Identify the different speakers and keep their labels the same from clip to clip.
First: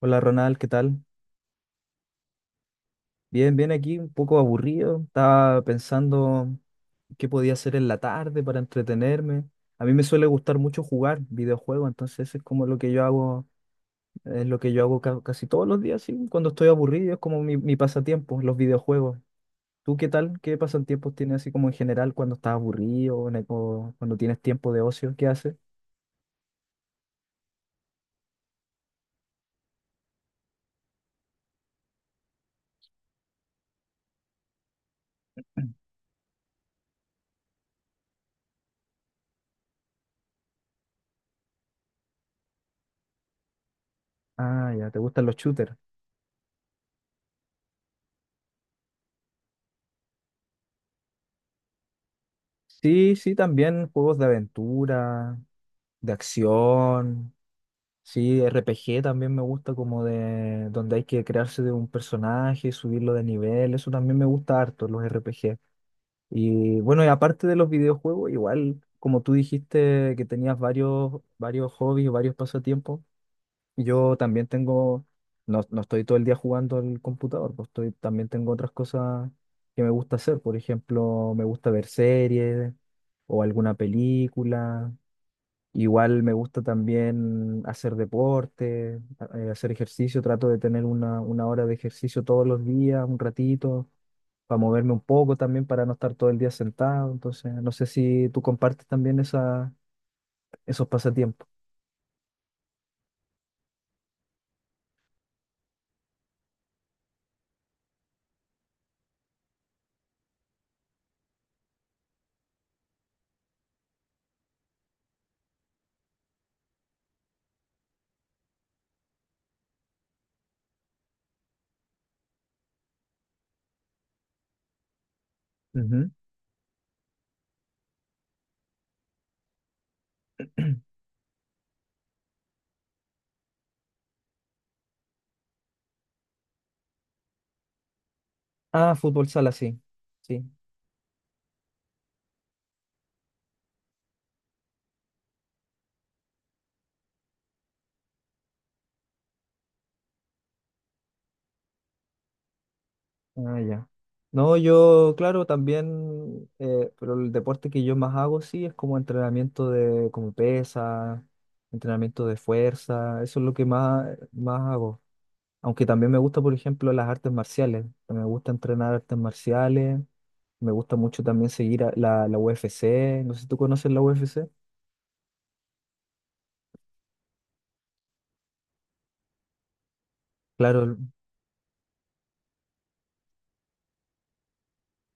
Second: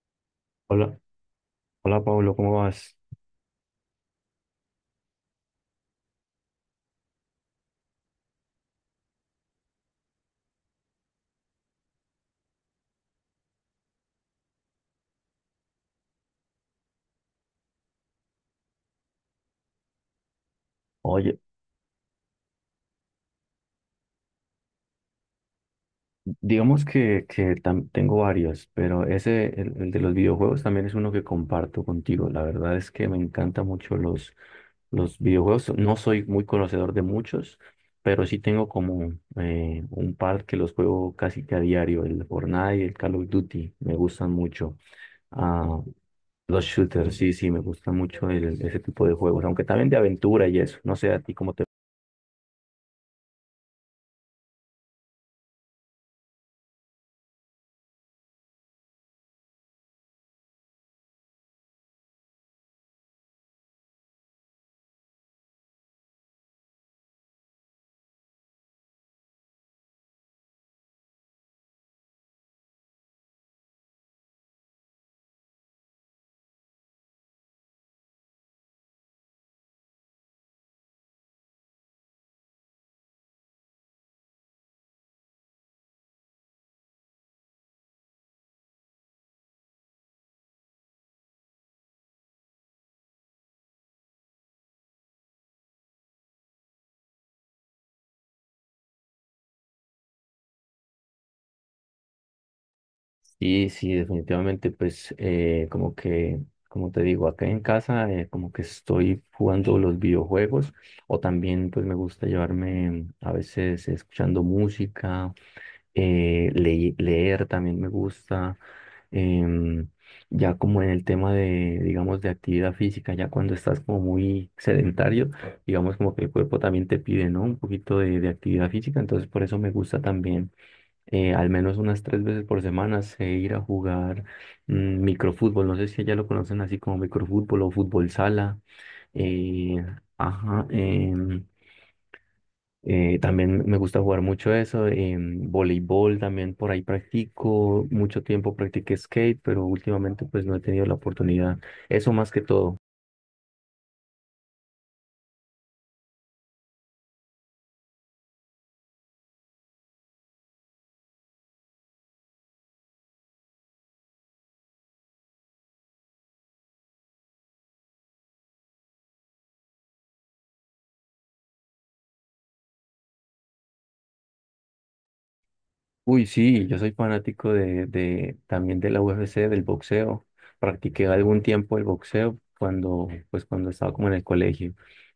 Speaker 1: Hola Ronald, ¿qué
Speaker 2: Hola,
Speaker 1: tal?
Speaker 2: hola Pablo, ¿cómo vas?
Speaker 1: Bien, bien aquí, un poco aburrido. Estaba pensando qué podía hacer en la tarde para entretenerme. A mí me suele gustar mucho jugar videojuegos, entonces es como lo que yo hago, es lo que yo hago casi todos los días, sí, cuando estoy aburrido, es como mi pasatiempo, los videojuegos. ¿Tú qué tal? ¿Qué pasatiempos tienes
Speaker 2: Oye,
Speaker 1: así como en general cuando estás aburrido o, o cuando tienes tiempo de ocio? ¿Qué haces?
Speaker 2: digamos que tengo varios, pero ese, el de los videojuegos también es uno que comparto contigo. La verdad es que me encantan mucho los videojuegos. No soy muy conocedor de muchos, pero sí tengo como un par que los juego casi que a diario, el Fortnite y el Call of Duty. Me gustan
Speaker 1: Ah,
Speaker 2: mucho.
Speaker 1: ya, ¿te gustan los shooters?
Speaker 2: Ah, los shooters, sí, sí, me gustan mucho ese tipo de juegos, aunque también de aventura y eso. No sé a ti cómo te
Speaker 1: Sí, sí, también juegos de aventura, de acción. Sí, R P G también me gusta como de donde hay que crearse de un personaje, subirlo de nivel, eso también me gusta harto, los R P G. Y bueno, y aparte de los videojuegos, igual como tú dijiste que tenías varios hobbies, varios pasatiempos, yo también tengo, no, no estoy todo el día jugando al computador, pues estoy, también tengo otras cosas que me gusta hacer, por ejemplo, me gusta ver series o alguna película. Igual me gusta también hacer deporte, hacer ejercicio, trato de tener una hora de ejercicio todos los días, un ratito, para moverme un poco también, para no estar todo el día sentado. Entonces, no sé si tú compartes también esa, esos pasatiempos.
Speaker 2: Y sí, definitivamente, pues como te digo, acá en casa como que estoy jugando los videojuegos o también pues me gusta llevarme a veces escuchando música, leer también me gusta, em, ya como en el tema de, digamos, de actividad física, ya cuando estás como muy sedentario, digamos
Speaker 1: Ujú.
Speaker 2: como que el cuerpo también te pide, ¿no? Un poquito de actividad física, entonces por eso me gusta también al menos unas tres veces por semana sé ir a jugar mm, microfútbol. No sé si allá lo conocen así como microfútbol o fútbol sala.
Speaker 1: Ah, fútbol sala, sí.
Speaker 2: Eh,
Speaker 1: Sí.
Speaker 2: ajá, también me gusta jugar mucho eso. Voleibol también por ahí practico. Mucho tiempo practiqué skate, pero últimamente pues no he tenido la oportunidad. Eso más que todo.
Speaker 1: Ah, ya. No, yo, claro, también, pero el deporte que yo más hago, sí, es como entrenamiento de, como pesa, entrenamiento de fuerza, eso es lo que más, más hago. Aunque también me gusta, por ejemplo, las artes marciales. Me gusta entrenar artes marciales. Me gusta mucho también seguir a la UFC. No sé si tú conoces la UFC.
Speaker 2: Uy, sí, yo soy fanático de también de la UFC, del boxeo.
Speaker 1: Claro, el-
Speaker 2: Practiqué algún tiempo el boxeo cuando, pues, cuando estaba como en el colegio.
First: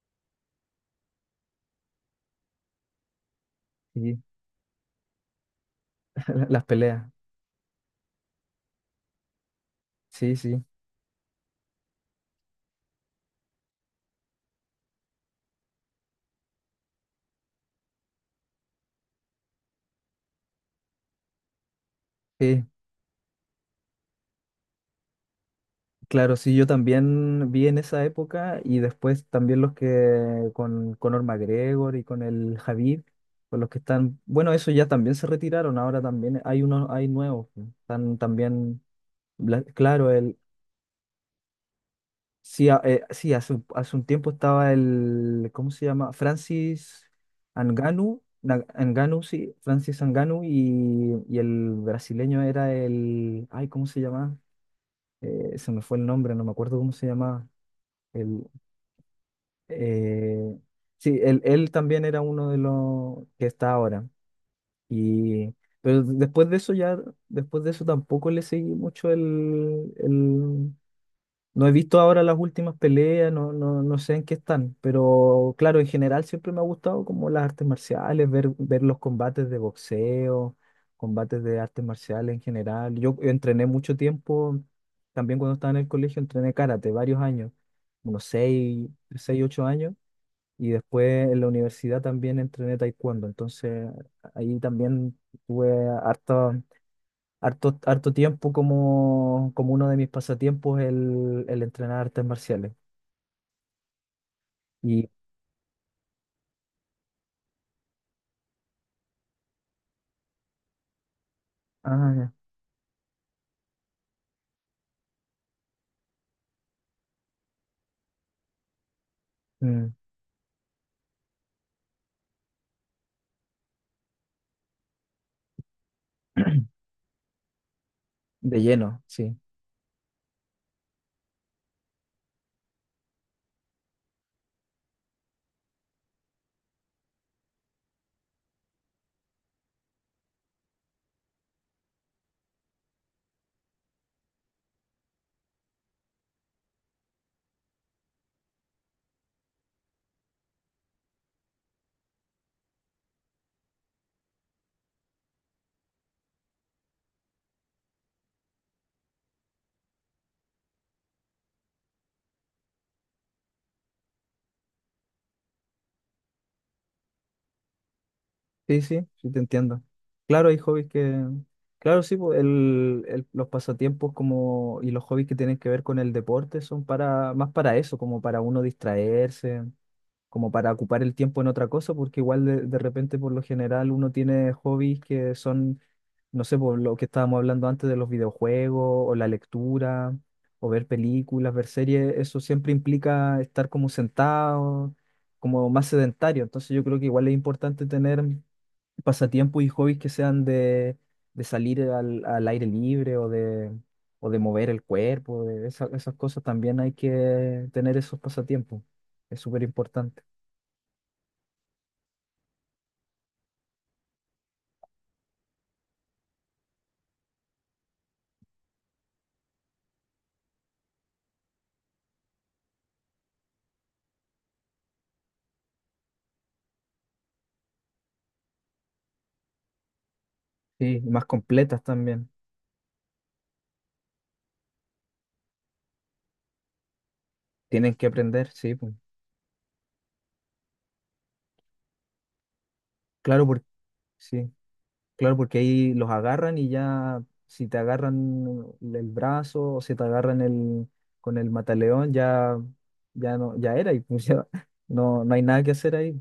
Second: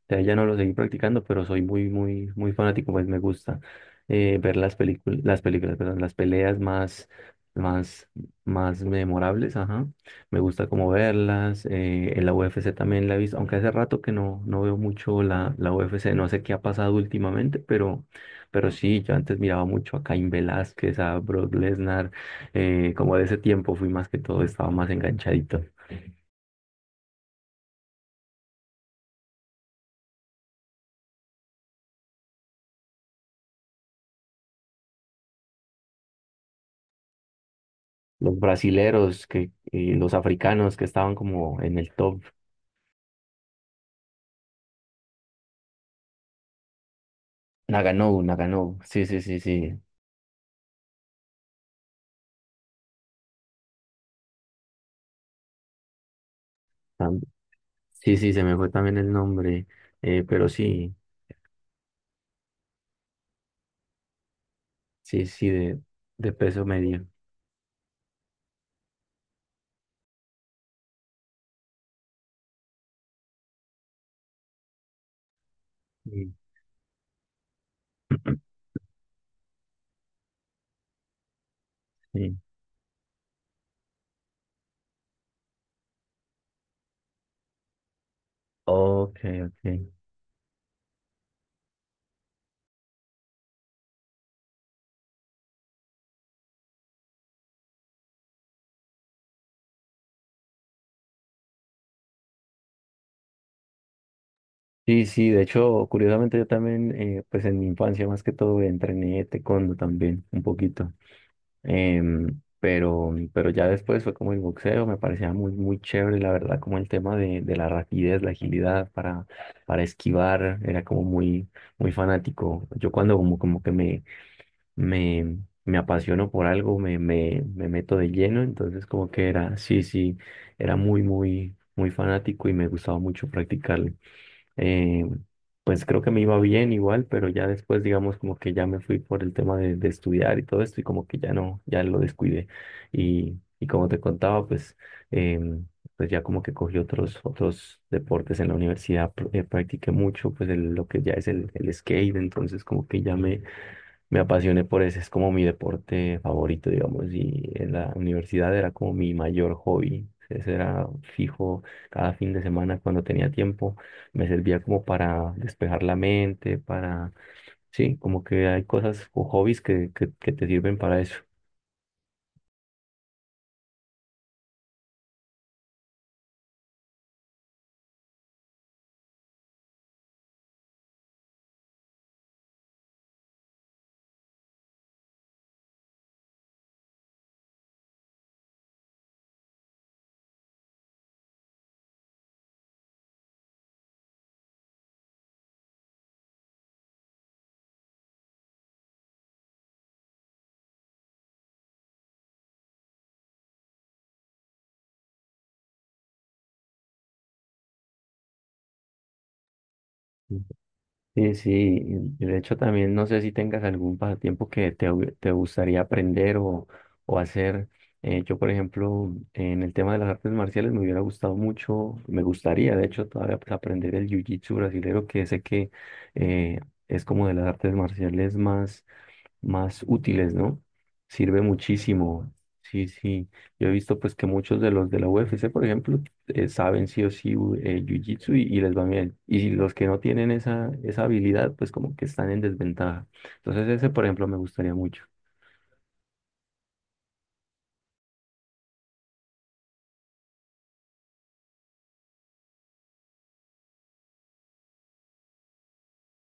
Speaker 2: De ahí ya no lo seguí practicando, pero soy muy, muy, muy fanático, pues me gusta
Speaker 1: sí,
Speaker 2: ver las películas, perdón, las peleas
Speaker 1: las peleas.
Speaker 2: más, más, más memorables, ajá.
Speaker 1: Sí,
Speaker 2: Me
Speaker 1: sí,
Speaker 2: gusta como verlas. En la UFC también la he visto, aunque hace rato que no, no veo mucho la UFC, no sé qué ha pasado últimamente, pero sí, yo antes miraba mucho a Cain Velázquez, a Brock Lesnar,
Speaker 1: sí.
Speaker 2: como de ese tiempo fui más que todo, estaba más enganchadito.
Speaker 1: Claro, sí, yo también vi en esa época y después también los que con Conor McGregor y con el Khabib, con los que están, bueno, esos ya también se retiraron, ahora también hay unos, hay nuevos, están
Speaker 2: Los
Speaker 1: también,
Speaker 2: brasileros, que, y
Speaker 1: claro,
Speaker 2: los
Speaker 1: el,
Speaker 2: africanos que estaban como en el top.
Speaker 1: Sí, sí, hace, hace un tiempo estaba el, ¿cómo se llama? Francis Anganu,
Speaker 2: Nagano, Nagano, sí, sí,
Speaker 1: Anganu,
Speaker 2: sí,
Speaker 1: sí,
Speaker 2: sí.
Speaker 1: Francis Anganu y el brasileño era el, ay, ¿cómo se llama? Se me fue el nombre, no me acuerdo cómo se
Speaker 2: Tam-
Speaker 1: llamaba.
Speaker 2: Sí, sí, se
Speaker 1: El,
Speaker 2: me fue también el nombre, pero
Speaker 1: eh,
Speaker 2: sí,
Speaker 1: sí, él también era uno de los que está ahora.
Speaker 2: sí, sí,
Speaker 1: Y, pero
Speaker 2: de
Speaker 1: después de
Speaker 2: peso
Speaker 1: eso ya,
Speaker 2: medio.
Speaker 1: después de eso tampoco le seguí mucho el, No he visto ahora las últimas peleas, no, no, no sé en qué están, pero claro, en general
Speaker 2: Sí.
Speaker 1: siempre me ha gustado como las artes marciales, ver, ver los combates de boxeo, combates de artes marciales
Speaker 2: Sí.
Speaker 1: en general. Yo entrené mucho tiempo, también cuando estaba en el colegio entrené karate varios años, unos seis,
Speaker 2: Ok,
Speaker 1: seis,
Speaker 2: ok.
Speaker 1: ocho años, y después en la universidad también entrené taekwondo, entonces ahí también tuve hartas harto tiempo como, como uno de mis pasatiempos el entrenar artes marciales.
Speaker 2: Sí,
Speaker 1: Y,
Speaker 2: sí, de hecho, curiosamente yo también, pues en mi infancia más que todo entrené taekwondo también, un poquito.
Speaker 1: ah, ya,
Speaker 2: Pero ya después fue como el boxeo, me parecía muy, muy chévere, la verdad, como el tema de la rapidez, la agilidad para
Speaker 1: mm,
Speaker 2: esquivar, era como muy, muy fanático. Yo cuando como, como que me, me apasiono por algo, me meto de lleno,
Speaker 1: de
Speaker 2: entonces
Speaker 1: lleno,
Speaker 2: como que
Speaker 1: sí.
Speaker 2: era, sí, sí, era muy, muy, muy fanático y me gustaba mucho practicarlo eh, pues creo que me iba bien igual, pero ya después, digamos, como que ya me fui por el tema de estudiar y todo esto, y como que ya no, ya lo descuidé. Y como te contaba, em, pues ya como que cogí otros, otros deportes en la universidad, practiqué mucho, pues el- lo que ya es el skate, entonces como que ya me apasioné por ese, es como mi deporte favorito, digamos, y en la universidad era como mi mayor hobby. Ese era fijo cada fin de semana cuando tenía tiempo, me servía como para despejar la mente, para, sí, como que hay
Speaker 1: Sí, sí,
Speaker 2: cosas o
Speaker 1: sí, te
Speaker 2: hobbies
Speaker 1: entiendo.
Speaker 2: que te
Speaker 1: Claro, hay
Speaker 2: sirven
Speaker 1: hobbies
Speaker 2: para
Speaker 1: que,
Speaker 2: eso.
Speaker 1: claro, sí, pues, el, los pasatiempos como, y los hobbies que tienen que ver con el deporte son para, más para eso, como para uno distraerse, como para ocupar el tiempo en otra cosa, porque igual de repente por lo general uno tiene hobbies que son no sé, por lo que estábamos hablando antes de los videojuegos o la lectura o ver películas, ver series, eso siempre implica estar como sentado, como más sedentario. Entonces yo creo que igual es importante tener pasatiempos y hobbies que sean de salir al, al aire libre o de mover el cuerpo, de esas cosas también hay que tener esos pasatiempos. Es súper importante.
Speaker 2: Sí, sí, y de hecho también no sé si tengas algún pasatiempo que te gustaría aprender o hacer. Yo, por ejemplo, en el tema de las artes marciales me hubiera gustado mucho, me gustaría, de hecho, todavía pues, aprender el jiu-jitsu brasilero, que sé que eh, es como de las artes marciales más más útiles, ¿no?
Speaker 1: Sí, y más
Speaker 2: Sirve
Speaker 1: completas también.
Speaker 2: muchísimo. Sí, sí. Yo he visto pues que muchos de los de la UFC, por ejemplo, saben sí o sí u-
Speaker 1: Tienen que
Speaker 2: Jiu-Jitsu
Speaker 1: aprender,
Speaker 2: y
Speaker 1: sí,
Speaker 2: les va
Speaker 1: pues.
Speaker 2: bien. Y si los que no tienen esa, esa habilidad, pues como que están en desventaja.
Speaker 1: Claro, porque
Speaker 2: Entonces ese, por ejemplo, me
Speaker 1: sí.
Speaker 2: gustaría mucho.
Speaker 1: Claro, porque ahí los agarran y ya, si te agarran el brazo o si te agarran el, con el mataleón, ya, ya no, ya era y pues ya no, no hay nada que hacer ahí.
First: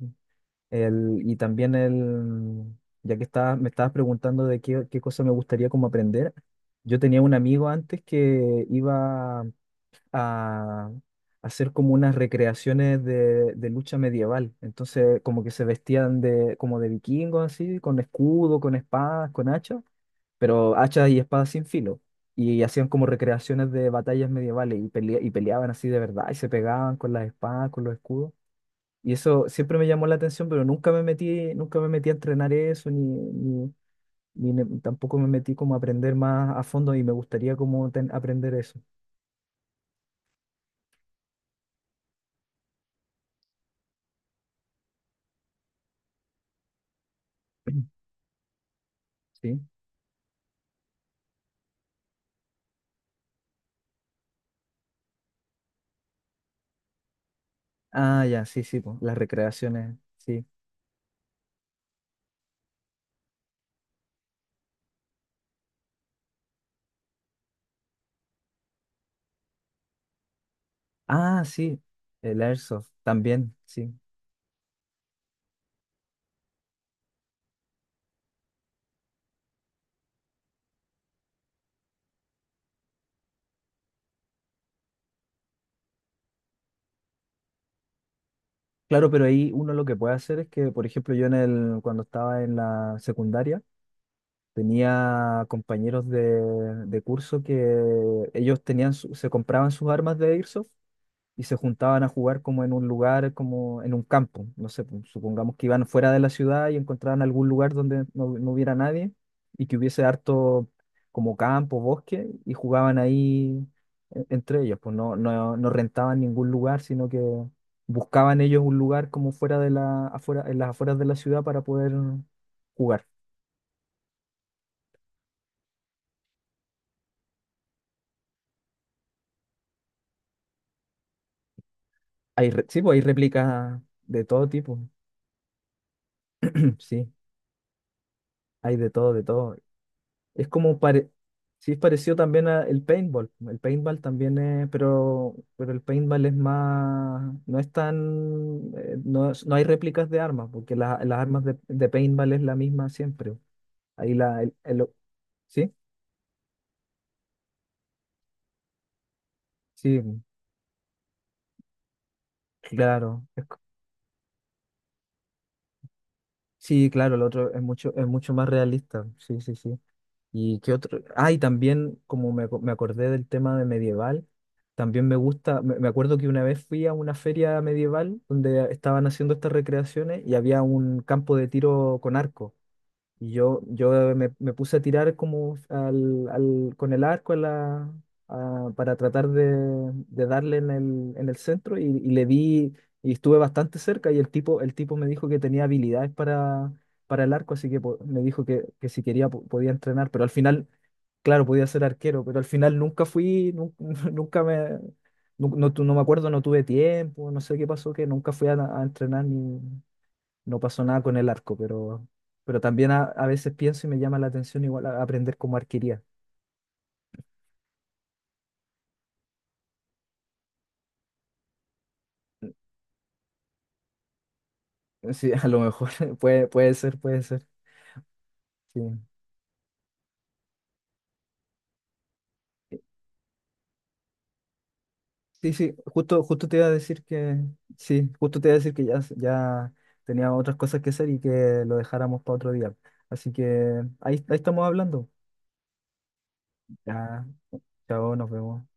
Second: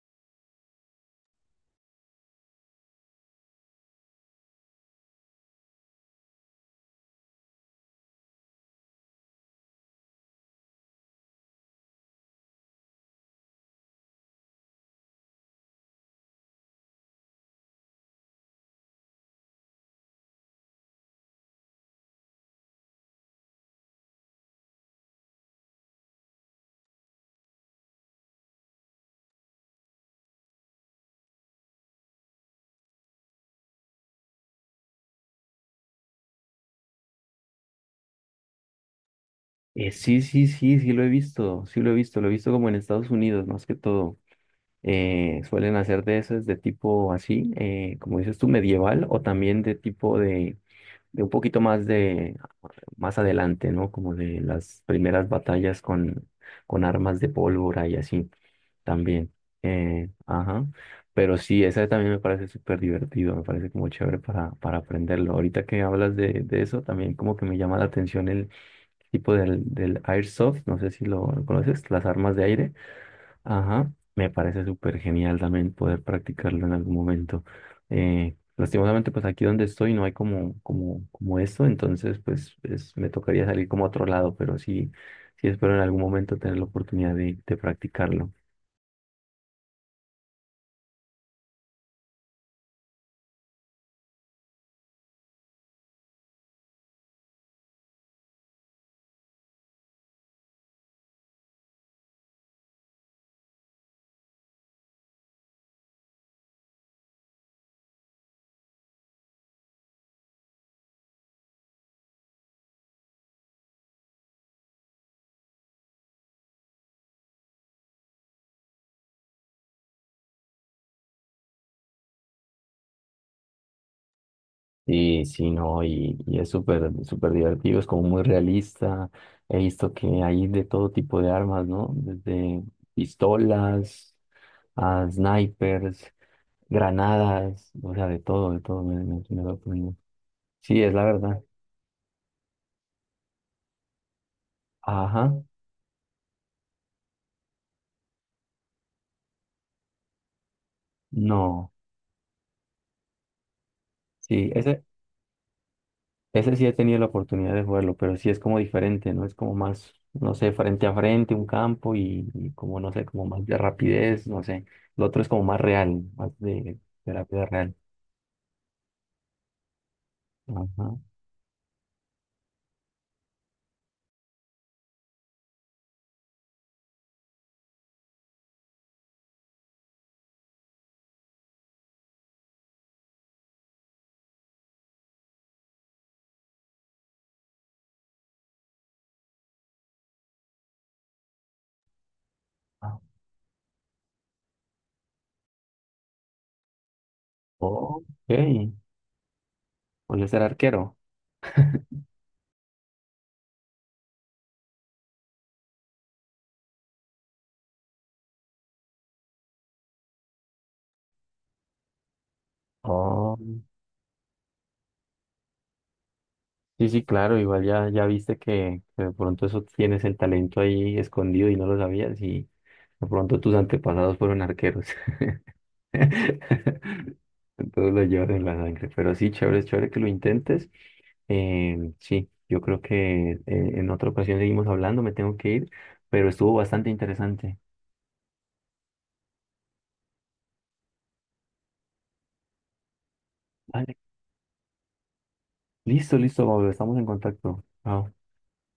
Speaker 1: El, y también el, ya que estaba, me estabas preguntando de qué, qué cosa me gustaría como aprender, yo tenía un amigo antes que iba a hacer como unas recreaciones de lucha medieval. Entonces, como que se vestían de, como de vikingos, así, con escudo, con espadas, con hachas, pero hachas y espadas sin filo. Y hacían como recreaciones de batallas medievales y, y peleaban así de verdad y se pegaban con las espadas, con los escudos. Y eso siempre me llamó la atención, pero nunca me metí, nunca me metí a entrenar eso, ni, ni, tampoco me metí como a aprender más a fondo y me gustaría como aprender eso.
Speaker 2: Sí, sí, sí, sí lo he visto, sí lo he visto como en Estados Unidos, más que todo. Suelen hacer de esas de tipo así, como dices tú, medieval o
Speaker 1: ¿Sí?
Speaker 2: también de tipo de un poquito más de más adelante, ¿no? Como de las primeras batallas con armas de pólvora y
Speaker 1: Ah,
Speaker 2: así
Speaker 1: ya, sí, sí, po, las
Speaker 2: también.
Speaker 1: recreaciones, sí.
Speaker 2: Ajá. Pero sí, esa también me parece súper divertido, me parece como chévere para aprenderlo. Ahorita que hablas de eso, también como que me llama la atención el tipo del airsoft, no sé si lo
Speaker 1: Ah, sí,
Speaker 2: conoces, las armas
Speaker 1: el
Speaker 2: de aire.
Speaker 1: airsoft también,
Speaker 2: Ajá,
Speaker 1: sí.
Speaker 2: me parece súper genial también poder practicarlo en algún momento. Lastimosamente, pues aquí donde estoy no hay como esto, entonces pues me tocaría salir como a otro lado, pero sí, sí espero en algún momento tener la oportunidad de practicarlo.
Speaker 1: Claro, pero ahí uno lo que puede hacer es que, por ejemplo, yo en el, cuando estaba en la secundaria, tenía compañeros de curso que ellos tenían se compraban sus armas de airsoft y se juntaban a jugar como en un lugar, como en un campo. No sé, pues, supongamos que iban fuera de la ciudad y encontraban algún lugar donde no, no hubiera nadie y que hubiese harto como campo, bosque, y jugaban ahí entre ellos. Pues no, no, no rentaban ningún lugar, sino que buscaban ellos un lugar como fuera de la, afuera, en las afueras de la ciudad para poder jugar.
Speaker 2: Y sí, no, y es súper, súper divertido, es como muy realista. He visto que hay de todo tipo de armas, ¿no?
Speaker 1: Hay,
Speaker 2: Desde
Speaker 1: sí, pues hay réplicas
Speaker 2: pistolas
Speaker 1: de todo tipo.
Speaker 2: a snipers,
Speaker 1: Sí,
Speaker 2: granadas, o sea, de
Speaker 1: hay
Speaker 2: todo,
Speaker 1: de todo, de
Speaker 2: me
Speaker 1: todo.
Speaker 2: sorprendió.
Speaker 1: Es como
Speaker 2: Sí, es la
Speaker 1: pare...
Speaker 2: verdad.
Speaker 1: Sí, es parecido también al paintball. El paintball también es,
Speaker 2: Ajá,
Speaker 1: pero el paintball es más, no es tan, no, no hay réplicas de armas, porque las armas
Speaker 2: no.
Speaker 1: de paintball es la misma siempre. Ahí la,
Speaker 2: Sí,
Speaker 1: el,
Speaker 2: ese,
Speaker 1: ¿sí?
Speaker 2: ese sí he tenido la oportunidad de jugarlo, pero sí es como diferente, ¿no? Es como más,
Speaker 1: Sí,
Speaker 2: no sé, frente a frente, un campo y como, no sé,
Speaker 1: claro.
Speaker 2: como más de rapidez, no sé. El otro es como más real, más de
Speaker 1: Sí, claro, el
Speaker 2: terapia
Speaker 1: otro
Speaker 2: real.
Speaker 1: es mucho más realista. Sí, sí, sí. ¿Y qué otro?
Speaker 2: Ajá.
Speaker 1: Ah, y también, como me, me acordé del tema de medieval, también me gusta, me acuerdo que una vez fui a una feria medieval donde estaban haciendo estas recreaciones y había un campo de tiro con arco. Y yo me, me puse a tirar como al, con el arco a la, para tratar de darle en el centro y le di
Speaker 2: Ah,
Speaker 1: y estuve bastante cerca y el tipo me dijo que tenía habilidades para el arco, así que
Speaker 2: ok,
Speaker 1: me dijo que si quería podía entrenar, pero
Speaker 2: voy
Speaker 1: al
Speaker 2: ser
Speaker 1: final,
Speaker 2: arquero.
Speaker 1: claro, podía ser arquero, pero al final nunca fui, nunca, me, no, no me acuerdo, no tuve tiempo, no sé qué pasó, que nunca fui a entrenar ni no pasó nada con el arco, pero también a
Speaker 2: Oh,
Speaker 1: veces pienso y me llama la atención igual aprender como arquería.
Speaker 2: sí, sí, claro, igual ya, ya viste que de pronto eso tienes el talento ahí escondido y no lo sabías y de pronto tus antepasados fueron arqueros.
Speaker 1: Sí, a lo mejor puede, puede ser, puede ser.
Speaker 2: Todo lo llevas en la
Speaker 1: Sí,
Speaker 2: sangre, pero sí, chévere, chévere que lo intentes. Em, sí, yo creo que en otra ocasión seguimos hablando, me tengo que
Speaker 1: sí,
Speaker 2: ir,
Speaker 1: sí, justo,
Speaker 2: pero
Speaker 1: justo
Speaker 2: estuvo
Speaker 1: te iba a
Speaker 2: bastante
Speaker 1: decir que,
Speaker 2: interesante.
Speaker 1: sí, justo te iba a decir que ya, ya tenía otras cosas que hacer y que lo dejáramos para otro día. Así que
Speaker 2: Vale.
Speaker 1: ahí, ahí estamos hablando.
Speaker 2: Listo, listo, Pablo, estamos en
Speaker 1: Ya,
Speaker 2: contacto.
Speaker 1: chao,
Speaker 2: Chao.
Speaker 1: nos vemos.